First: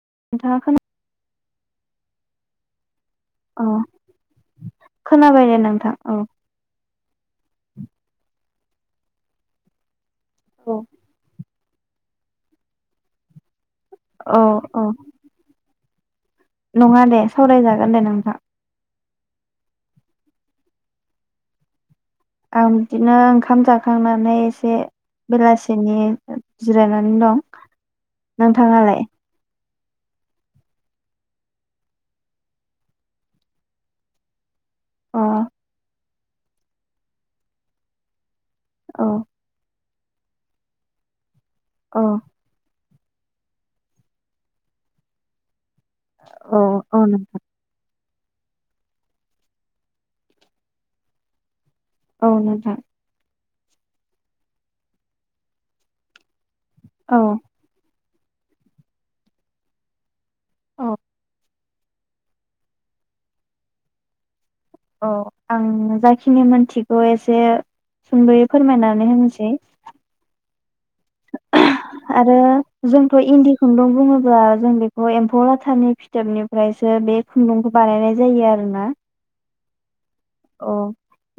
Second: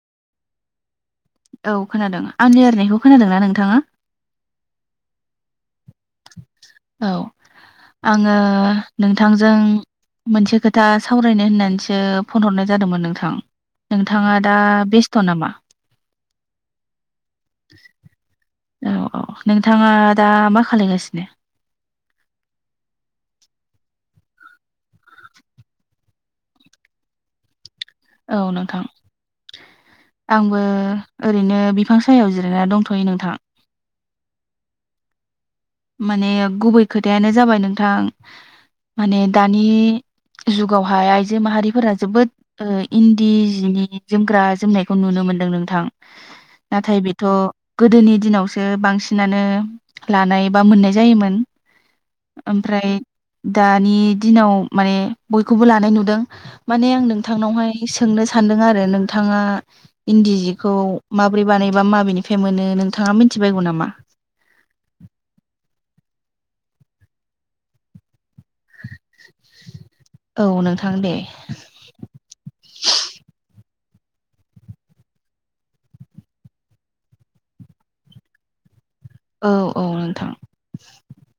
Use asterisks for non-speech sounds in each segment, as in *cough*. *unintelligible* औ खोनादों आंनि लायरायनायखौ औ खोनाबाय दे नोंथां औ औ आङो नोंथांजों मोनसे खोथा सावरायनो होननानै सो फन हरनाय जादोंमोन नोंथां। नोंथाङा औ दा औ बेस्थ' नामा? नङा दे। सावरायजागोन दे नोंथां। अ नोंथाङा दा मा खालायगासिनो? आं बिदिनो ओंखाम जा खांनानै एसे बेलासिनि जिरायनानै दं। औ नोंथां नोंथाङालाय? आंबो ओरैनो बिफां सायाव जिरायना दंथ'यो नोंथां। अ माने गुबै खोथायानो जाबाय नोंथां औ माने दानि जुगावहाय आइजो माहारिफोरा औ जोबोद ओ इन्दि जिनि जोमग्रा जोमनायखौ नुनो मोन्दों नोंथां। औ औ नाथाय बेथ' नोंथां गोदोनि दिनावसो बांसिनानो लानाय बा मोननाय जायोमोन। औ नोंथां ओमफ्राय दानि दिनाव माने बयखौबो लानाय नुदों माने आं औ नोंथांनावहाय सो सोंनो सान्दों आरो नोंथाङा इन्दि जिखौ माबोरै बानाय? माबेनिफ्राय मोनो नोंथा मिथिबायगौ नामा? औ आं जाखिनि मोनथिगौ एसे सुंदयै फोरमायनानै होनोसै औ नोंथां दे आरो जोंथ' इन्दि खुन्दुं बुङोब्ला जों बेखौ एम्फौ लाथानि फिथोबनिफ्रायसो बे खुन्दुंखौ बानायनाय जायो आरोना औ औ अ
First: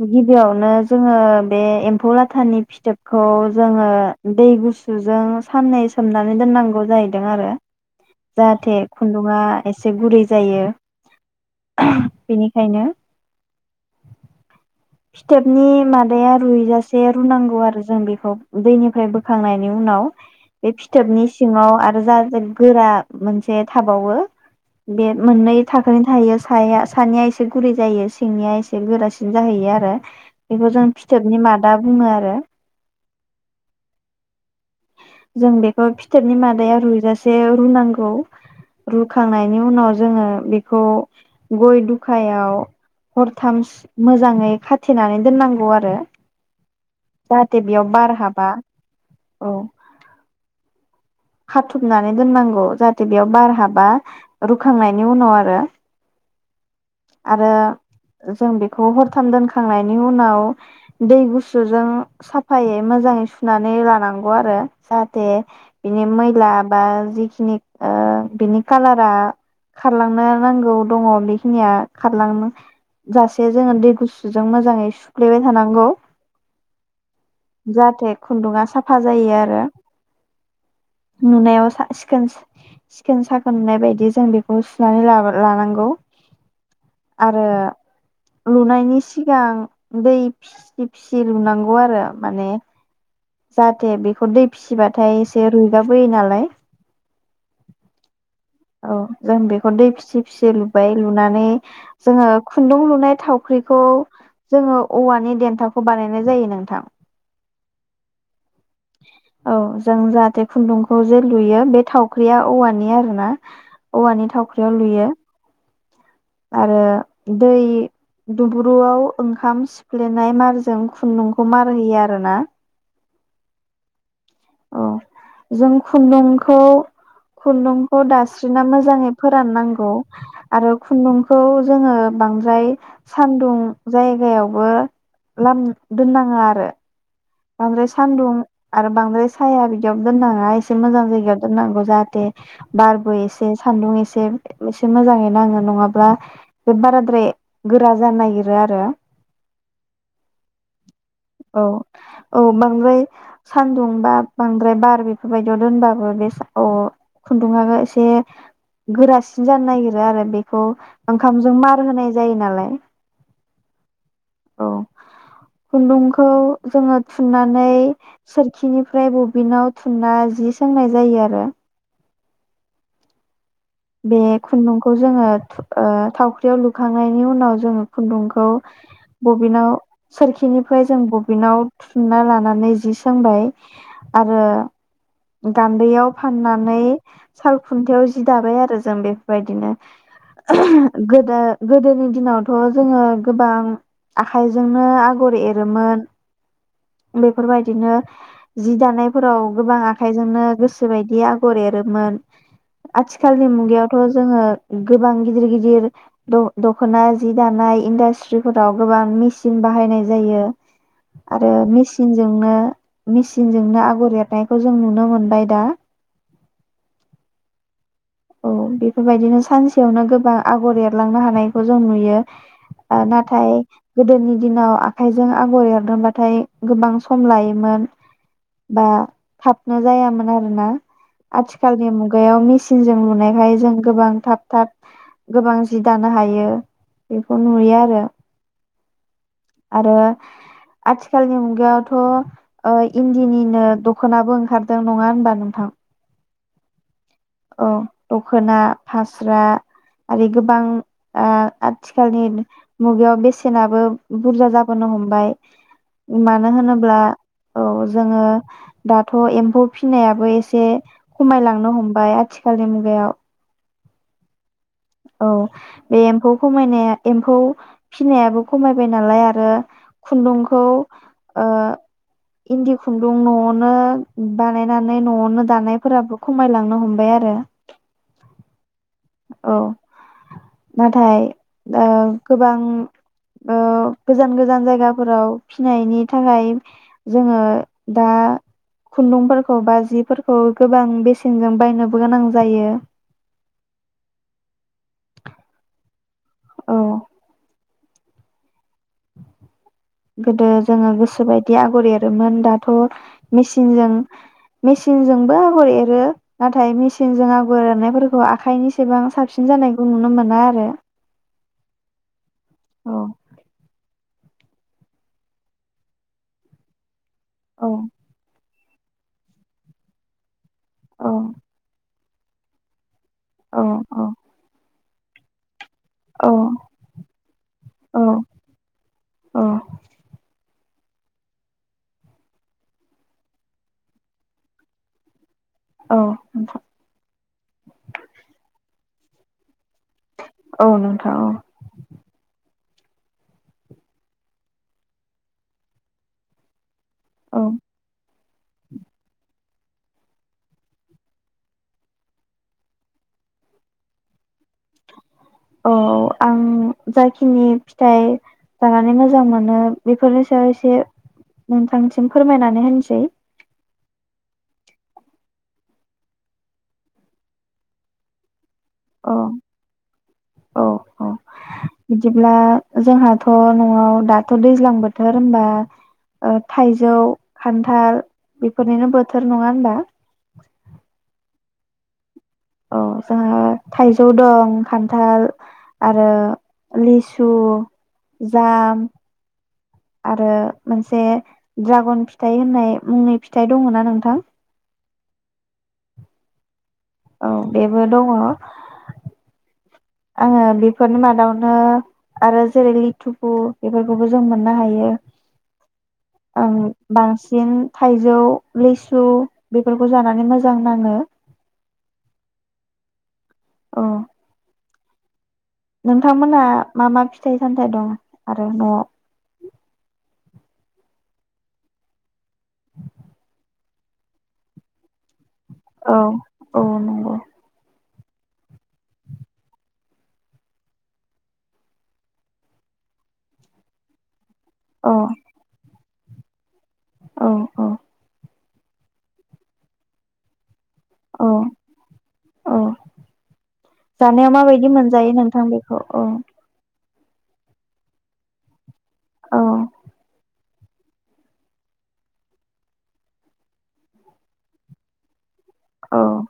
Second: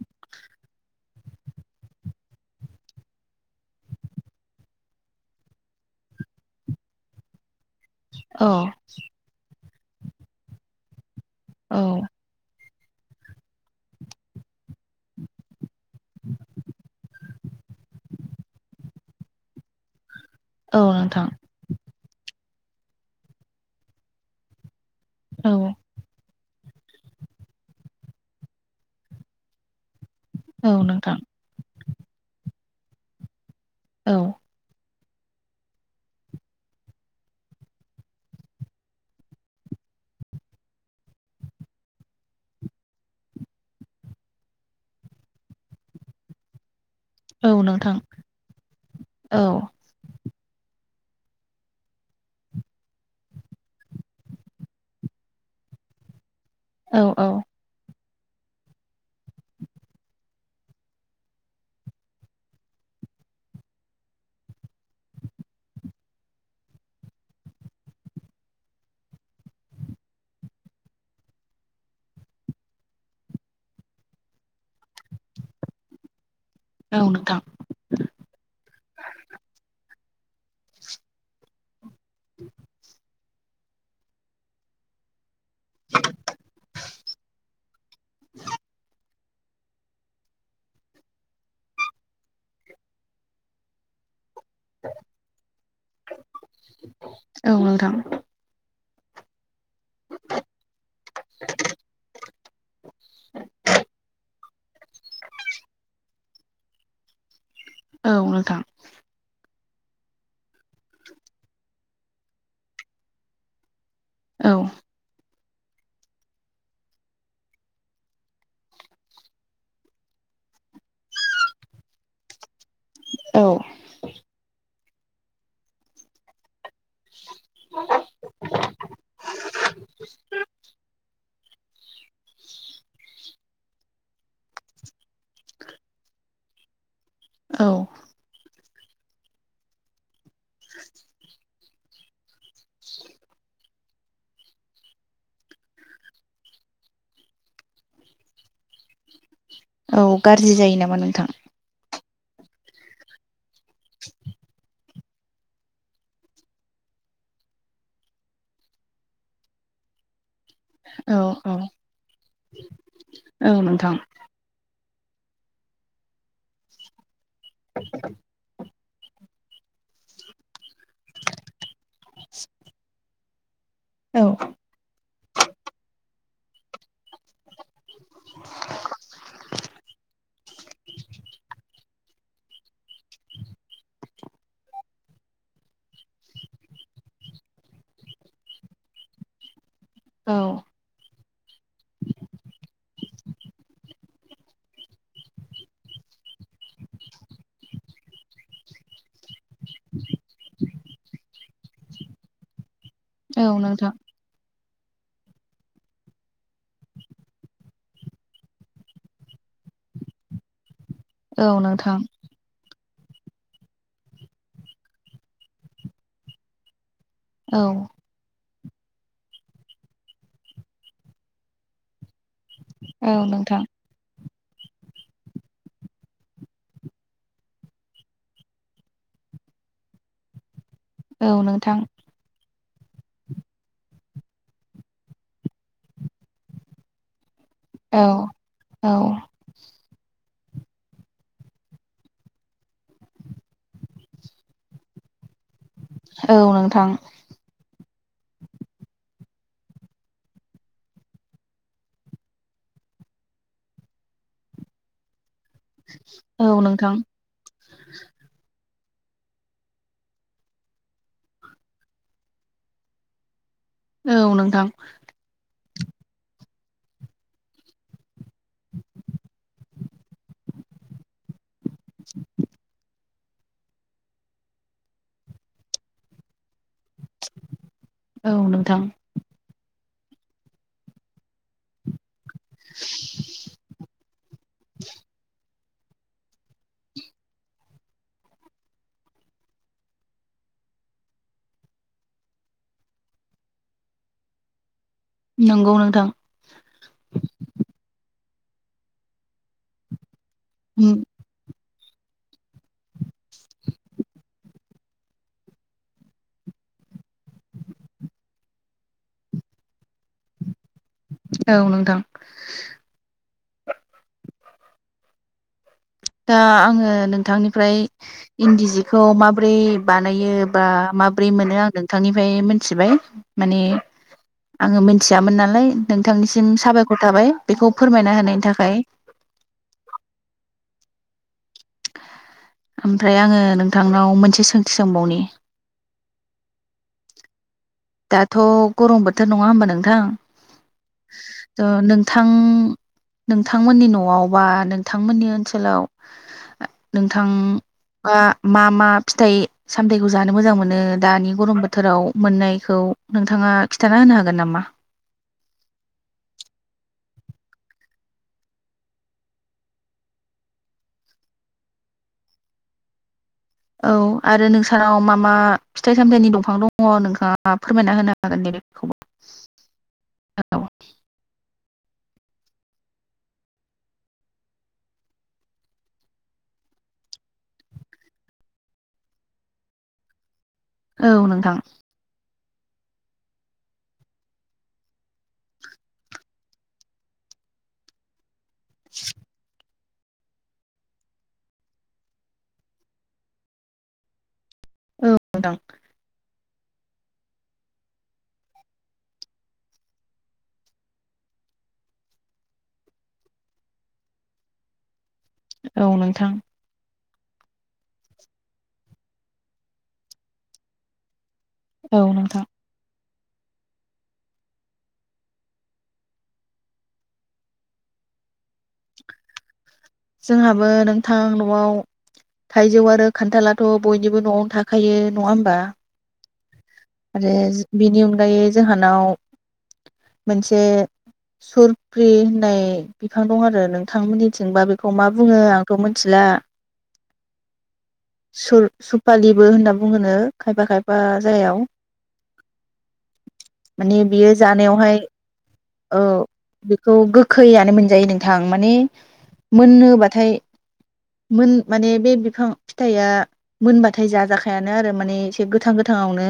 गि गिबियावनो जोङो बे एम्फौ लाथानि फिथोबखौ जोङो दै गुसुजों साननै सोमनानै दोननांगौ जाहैदों आरो औ जाहाथे खुन्दुङा एसे गुरै जायो औ खायनो फिथोबनि मादाया रुइजासि एसे रुनांगौ आरो जों बेखौ दैनिफ्राय बोखांनायनि उनाव बे औ फिथोबनि नोंथां सिङाव आरो जा जो गोरा मोनसे थाबावो बे औ मोननै थाखोनै थायो साया सानैया एसे गुरै जायो सिंनिया एसे गोरासिन जाहैयो आरो *inaudible* बेखौ औ जों नोंथां फिथोबनि मादा बुङो आरो औ जों बेखौ फिथोरनि मादाया रुइजासे रुनांगौ रुखांनायनि उनाव जोङो बेखौ गय दुखायाव हरथाम मोजाङै खाथेनानै दोननांगौ आरो औ जाहाथे बेयाव नोंथां बार हाबा औ खाथबनानै दोननांगौ जाहाथे बेयाव बार हाबा रुखांनायनि उनाव आरो औ औ आरो जों बेखौ हरथाम दोनखांनायनि उनाव दै गुसुजों साफायै मोजाङै सुनानै लानांगौ आरो जाहाथे बिनि मैला बा जिखिनि ओ बिनि कालारा खारलांनो नांगौ दङ बेखिनिया खारलां जासे जोङो दै गुसुजों मोजाङै सुफ्लेबाय थानांगौ औ नोंथां जाहाथे खुन्दुंआ साफा जायो आरो। नुनायाव सा स खोन सिखोन साखोननाय बायदि जों बेखौ सुनानै लाबो लानांगौ आरो लुनायनि सिगां दै फिसि फिसि लुनांगौ आरो माने जाहाथे बेखौ दै फिसिबाथाय एसे रुइगाबोयो नालाय। औ नोंथां औ जों बेखौ दै फिसि फिसि लुबाय लुनानै जोङो खुन्दुं लु नाय थावख्रिखौ जोङो औवानि देन्थाखौ बानायनाय जायो नोंथां। औ नोंथां। औ जों जाहाथे खुन्दुंखौ जे लुयो बे थावख्रिया औवानि आरो ना औवानि औ थावख्रियाव लुयो। आरो दै दुंब्रुआव ओंखाम सिफ्लेनाय मारजों खुन्दुंखौ मार होयो आरोना औ। औ जों खुन्दुंखौ खुन्दुंखौ दास्रिना मोजाङै फोराननांगौ आरो खुन्दुं खौ जोङो बांद्राय सानदुं जायगायावबो लामना दोननाङा आरो। औ बांद्राय सान्दुं आरो बांद्राय साया बिदियाव दोननाङा एसे मोजां जायगायाव दोननांगौ जाहाथे बारबो एसे सानदुं एसे एसे मोजाङै नाङो नङाब्ला बे बाराद्राय गोरा जानो नागिरो आरो। औ गाज्रि जायो नामा नोंथां। औ औ बांद्राय सानदुं बा बांद्राय बार बेफोरबायायदियाव दोनबाबो बे औ खुन्दुंआ एसे गोरासिन जानो नागिरो आरो बेखौ औ औ ओंखामजों मार होनाय जायो नालाय। औ नोंथां। औ खुन्दुंखौ जोङो थुननानै सोरखिनिफ्राय बबिनाव थुनना जि सोंनाय जायो आरो। बे औ खुन्दुंखौ जोङो थावख्रियाव लुखांनायनि उनाव जोङो खुन्दुंखौ बबिनाव सोरखिनिफ्राय जों बबिनाव थुनना लानानै जि सोंबाय आरो गान्दैयाव फाननानै साल खुन्थाययाव जि दाबाय आरो। जों बेफोरबायदिनो औ गोदो गोदोनि दिनावथ' जोङो गोबां आखाइजोंनो आगर एरोमोन बेफोरबायदिनो जि दानायफोराव गोबां आखाइजोंनो गोसो बायदि आगर एरोमोन आथिखालनि औ नोंथां मुगायावथ' जोङो गोबां गिदिर गिदिर द-दख'ना जि दानाय इन्डास्ट्रिफोराव गोबां मेसिन बाहायनाय जायो। औ ओ नोंथां मिसिनजोंनो मिसिनजोंनो आगर एरनायखौ जों नुनो मोनबाय दा। औ। औ बेफोरबायदिनो सानसेयावनो गोबां आगर एरलांनो हानायखौ जों नुयो। ओ औ नाथाय नोंथां गोदोनि दिनाव आखाइजों आगर एरदोंबाथाय गोबां सम लायोमोन बा थाबनो जायामोन आरोना। औ नोंथां आथिखालनि मुगायाव मि चिसिनजों लुनायखाय जों गोबां थाब थाब गोबां जि दानो हायो। बेखौ नुयो आरो। औ औ आरो आथिखालनि मुगायावथ' ओ इन्दिनिनो दखनाबो ओंखारदों नङा होनबा नोंथां‌। नंगौ नोंथां। औ दख'ना, फास्रा आरो गोबां ओ आथिखालनि मुगायाव बेसेनाबो बुरजा जाबोनो हमबाय। औ मानो नोंथां होनोब्ला औ जोङो दाथ' एम्फौ फिनायाबो एसे खमायलांनो हमबाय आथिखालनि मुगायाव। औ नोंथां। औ बे एम्फौ खमायनाया एम्फौ फिनायाबो खमायबाय नालाय आरो खुन्दुंखौ ओ इन्दि खुन्दुं न'आवनो बानायनानै न'आवनो दानायफोराबो खमायलांनो हमबाय आरो। औ नोंथां। औ नाथाय दा गोबां ओ गोजान गोजान जायगाफोराव फिनायनि थाखाय जोङो दा खुन्दुंफोरखौ बा जिफोरखौ गोबां बेसेनजों बायनोबो गोनां जायो। नंगौ नोंथां। औ। गोदो जोङो गोसो बाय दि आगर एरोमोन। दाथ' मचिनजों मेचिनजोंबो आगर एरो। नाथाय मेचिनजों आगर एरनायफोरखौ आखाइनिसिबां साबसिन जानायखौ नुनो मोना आरो। औ नोंथां। औ। दा आंङो नों औ थांनिफ्राय इन्दि जिखौ माबोरै बानायो बा औ माब्रै मोनो आं नों थांनिफ्राय मिथिबाय। औ माने आंङो मोन थियामोन नालाय औ नोंथांनिसिम साबायखर थाबाय बेखौ औ फोरमायना होनायनि थाखाय। औ ओमफ्राय आङो नोंथांनाव मोनसे सोंथि सोंबावनि। औ। दाथ' गरम बोथोर नङा होमबा नों थां। औ नोंथां औ थ' नों‌ नोंथां नोंथांमोननि न'आव बा नोंथांमोननि ओनसोलाव नोंथां औ बा मा मा फिथाइ सामथायाइखौ जानो मोजां मोनो दानि गरम बोथोराव मोननाय खौ नोंथाङा खिथाना होनो हागोन नामा? औ आं जाखिनि फिथाइ जानानै मोजां मोनो बेफोरनि सायाव एसे नोंथांसिम फोरमायनानै होनसै। औ आरो नोंसानाव मा मा फिथाइ सामथायाइनि दंफां दङ नोंथाङा फोरमायना होनो हागोन दे। बेखौबो औ औ औ। बिदिब्ला जोंहाथ' न'आव दाथ' दैज्लां बोथोर होनबा ओ थाइजौ, खान्थाल बेफोरनिनो बोथोर नङा होनबा। औ नोंथां। औ जोंहा थाइजौ दं खान्थाल आरो लिसु जाम। आरो मोनसे ड्रागन फिथाइ होननाय मुंनि फिथाइ दङ ना नोंथां। औ नोंथां। औ बेबो दङ आङो बेफोरनि मादावनो आरो जेरै लिथुफु बेफोरखौबो जों मोननो हायो। औ नोंथां। ओं बांसिन थाइजौ लिसु बेफोरखौ जानानै मोजां नाङो। औ नोंथां। औ। नोंथां मोनहा मा मा फिथाइ सामथाइ दं आरो न'आव। जोंहाबो नोंथां न'आव थाइजौ आरो खान्थालाथ' बयनिबो न'आव थाखायो। नङा होमबा। अ। आरो बिनि अनगायै जोंहानाव मोनसे सुरफ्रि होननाय बिफां दं आरो नोंथांमोननि थिंबा बेखौ औ मा बुंङो आंथ' थिला। औ औ। सुर सुपालिबो होनना बुङोनो खायफा खाय *unintelligible* अ माने बियो जानायाव माबायदि जानायावहाय मोनजायो नोंथां बेखौ अ। खौ गोखैयानो मोनजायो नोंथां माने औ मोननो बाथाय मोन माने बे बिफां फिथाइया मोनबाथाय जाजाखायानो आरो माने गोथां औ गोथाङावनो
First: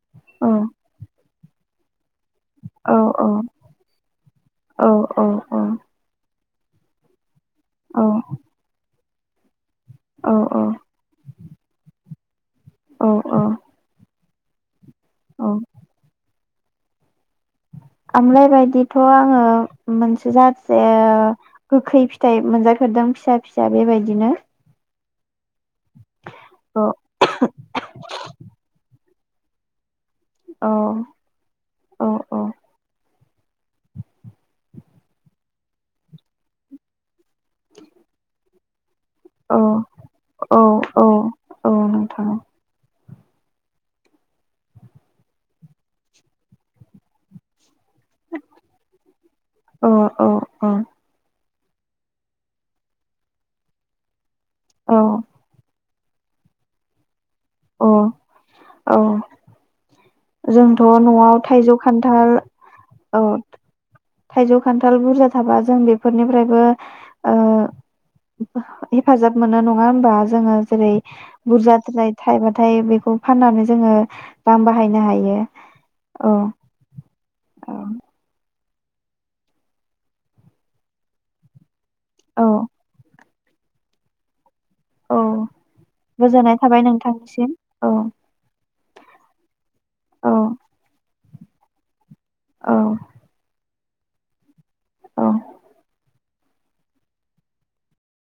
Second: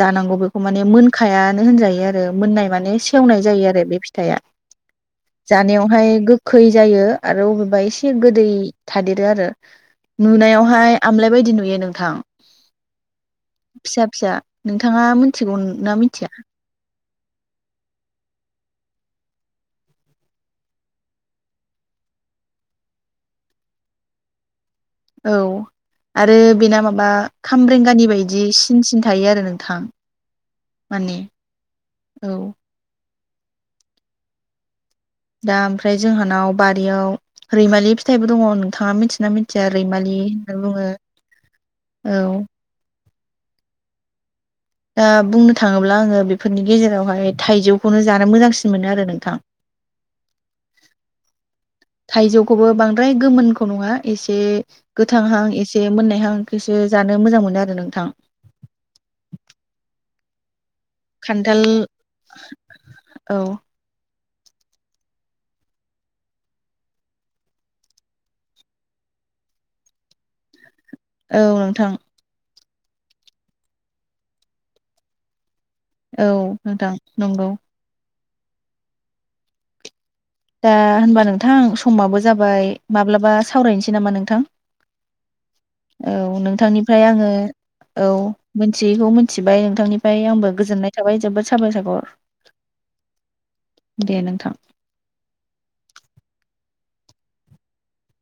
जानांगौ औ बेखौ माने हायानो होनजायो आरो। मोननाय औ माने सेवनाय जायो आरो बे फिथाइया औ औ औ जानायावहाय गो खै जायो। आरो अबेबा एसे औ गोदै। थादेरो आरो। नुनायावहाय आमलाय बायदि नुयो नोंथां। अ औ। नों थाङा मिथिगौ ना मिथिया। आमलायबायदिथ आङो मोनसे *unintelligible* गोखै फिथाइ मोनजा फेरदों फिसा फिसा बेबायदिनो। औ आरो बेना औ माबा खामरेंगानि बायदि सिन सिन थायो आरो नोंथां औ माने औ दा ओमफ्राय जोंहानाव बारियाव रैमालि फिथाइबो दङ नोंथाङा मिथि यो ना औ मिथिया रैमालि होनना औ बुङो औ औ औ नोंथां दा बुंनो थाङोब्ला आङो बेफोरनि गेजेरावहाय थाइजौ खौनो जानो मोजांसिन मोनो आरो नोंथां औ औ औ थाइजौखौबो बांद्राय गोमोनखौ नङा एसे से औ गोथांहां एसे बे मोननायहां इखौसो जानो मोजां मोनो नो आरो औ नोंथां जों थ' नआव खान्थाल थाइजौ खान्थाल औ थाइजौ खान्थाल बुरजा थाबा जों बेफोरनिफ्रायबो ओ हेफाजाब मोनो नङा होमबा जोङो। जेरै औ बुरजा नोंथां थानाय थाइबा। नाथाय बेखौ फाननानै जोङो रां बाहायनो हायो। औ नोंथां नंगौ। औ दा होनबा नोंथां। समाबो औ जाबाय माब्लाबा। सावरायनोसै नामा नोंथां। औ औ गोजोननाय थाबाय नोंथांनिफ्राय आङो नोंथांनिसिम औ मिथियैखौ मिथिबाय ओं। बिथांनिफ्राय औ आंबो गोजोननाय थाबाय जोबोद। साबाय सागर। औ। दे नोंथां। औ।